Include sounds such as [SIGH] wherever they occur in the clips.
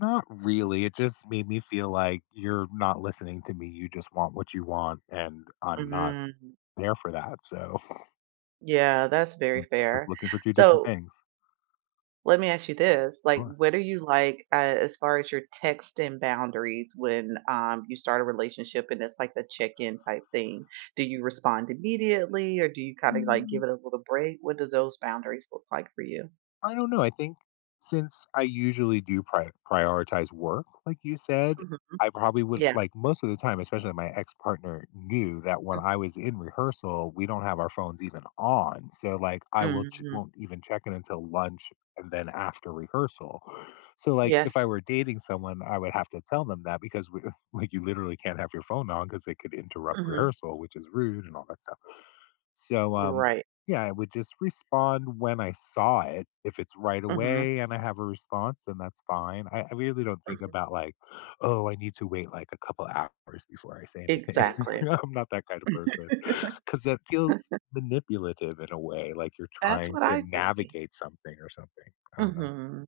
Not really, it just made me feel like, you're not listening to me. You just want what you want, and I'm not Mhm. there for that. So [CHUCKLES] Yeah, that's very we're just fair. looking for two different So things. let me ask you this. Go Like, ahead. what are you like, uh, as far as your texting boundaries when, um, you start a relationship and it's like the check in type thing? Do you respond immediately, or do you kinda, like, give Mm. it a little break? What does those boundaries look like for you? I don't know. I think since I usually do prio prioritize work, like you said, Mhm, I probably would yeah. like most of the time, especially my ex-partner knew that when Mhm. I was in rehearsal, we don't have our phones even on. So, like, I will ch Mhm. won't even check in until lunch, and then after rehearsal. So, like, if Yes. I were dating someone, I would have to tell them that because we like, you literally can't have your phone on 'cause they could interrupt Mhm. rehearsal which is rude and all that stuff. So, um, Right. yeah, I would just respond when I saw it. If it's right Mhm. away and I have a response, then that's fine. I I really don't think Mhm. about like, "Oh, I need to wait, like, a couple hours before I say anything." Exactly. [LAUGHS] I'm not that kind of person 'cause that feels [LAUGHS] manipulative in a way, like you're That's trying what to I think. navigate something or something. I don't know. Mhm.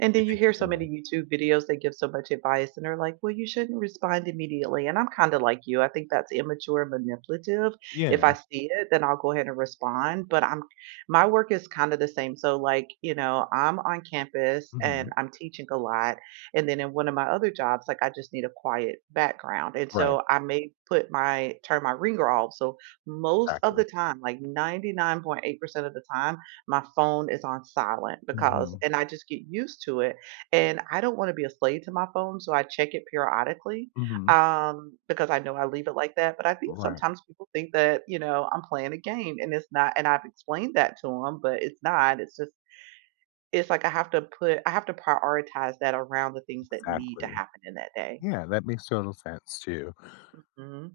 And You then you think hear the so same way? many YouTube videos, they give so much advice and they're like, "Well you shouldn't respond immediately." And I'm kinda like you, I think that's immature and manipulative. If I Yeah. see it, then I'll go ahead and respond, but I'm my work is kinda the same. So, like, you know, I'm on campus and Mhm. I'm teaching a lot, and then in one of my other jobs, like I just need a quiet background, and Right. so I may put my turn my ringer off. So, most of Exactly. the time, like 99.8% of the time, my phone is on silent because Mhm. and I just get used to it, and I don't wanna be a slave to my phone. So, I check it periodically, Mhm. um, because I know I leave it like that, but I think Right. sometimes people think that, you know, I'm playing a game and it's not and I've explained that to 'em, but it's not, it's just it's like I have to put I have to prioritize that around the things that need to Exactly. happen in that day. Yeah, that makes total sense too. Mhm.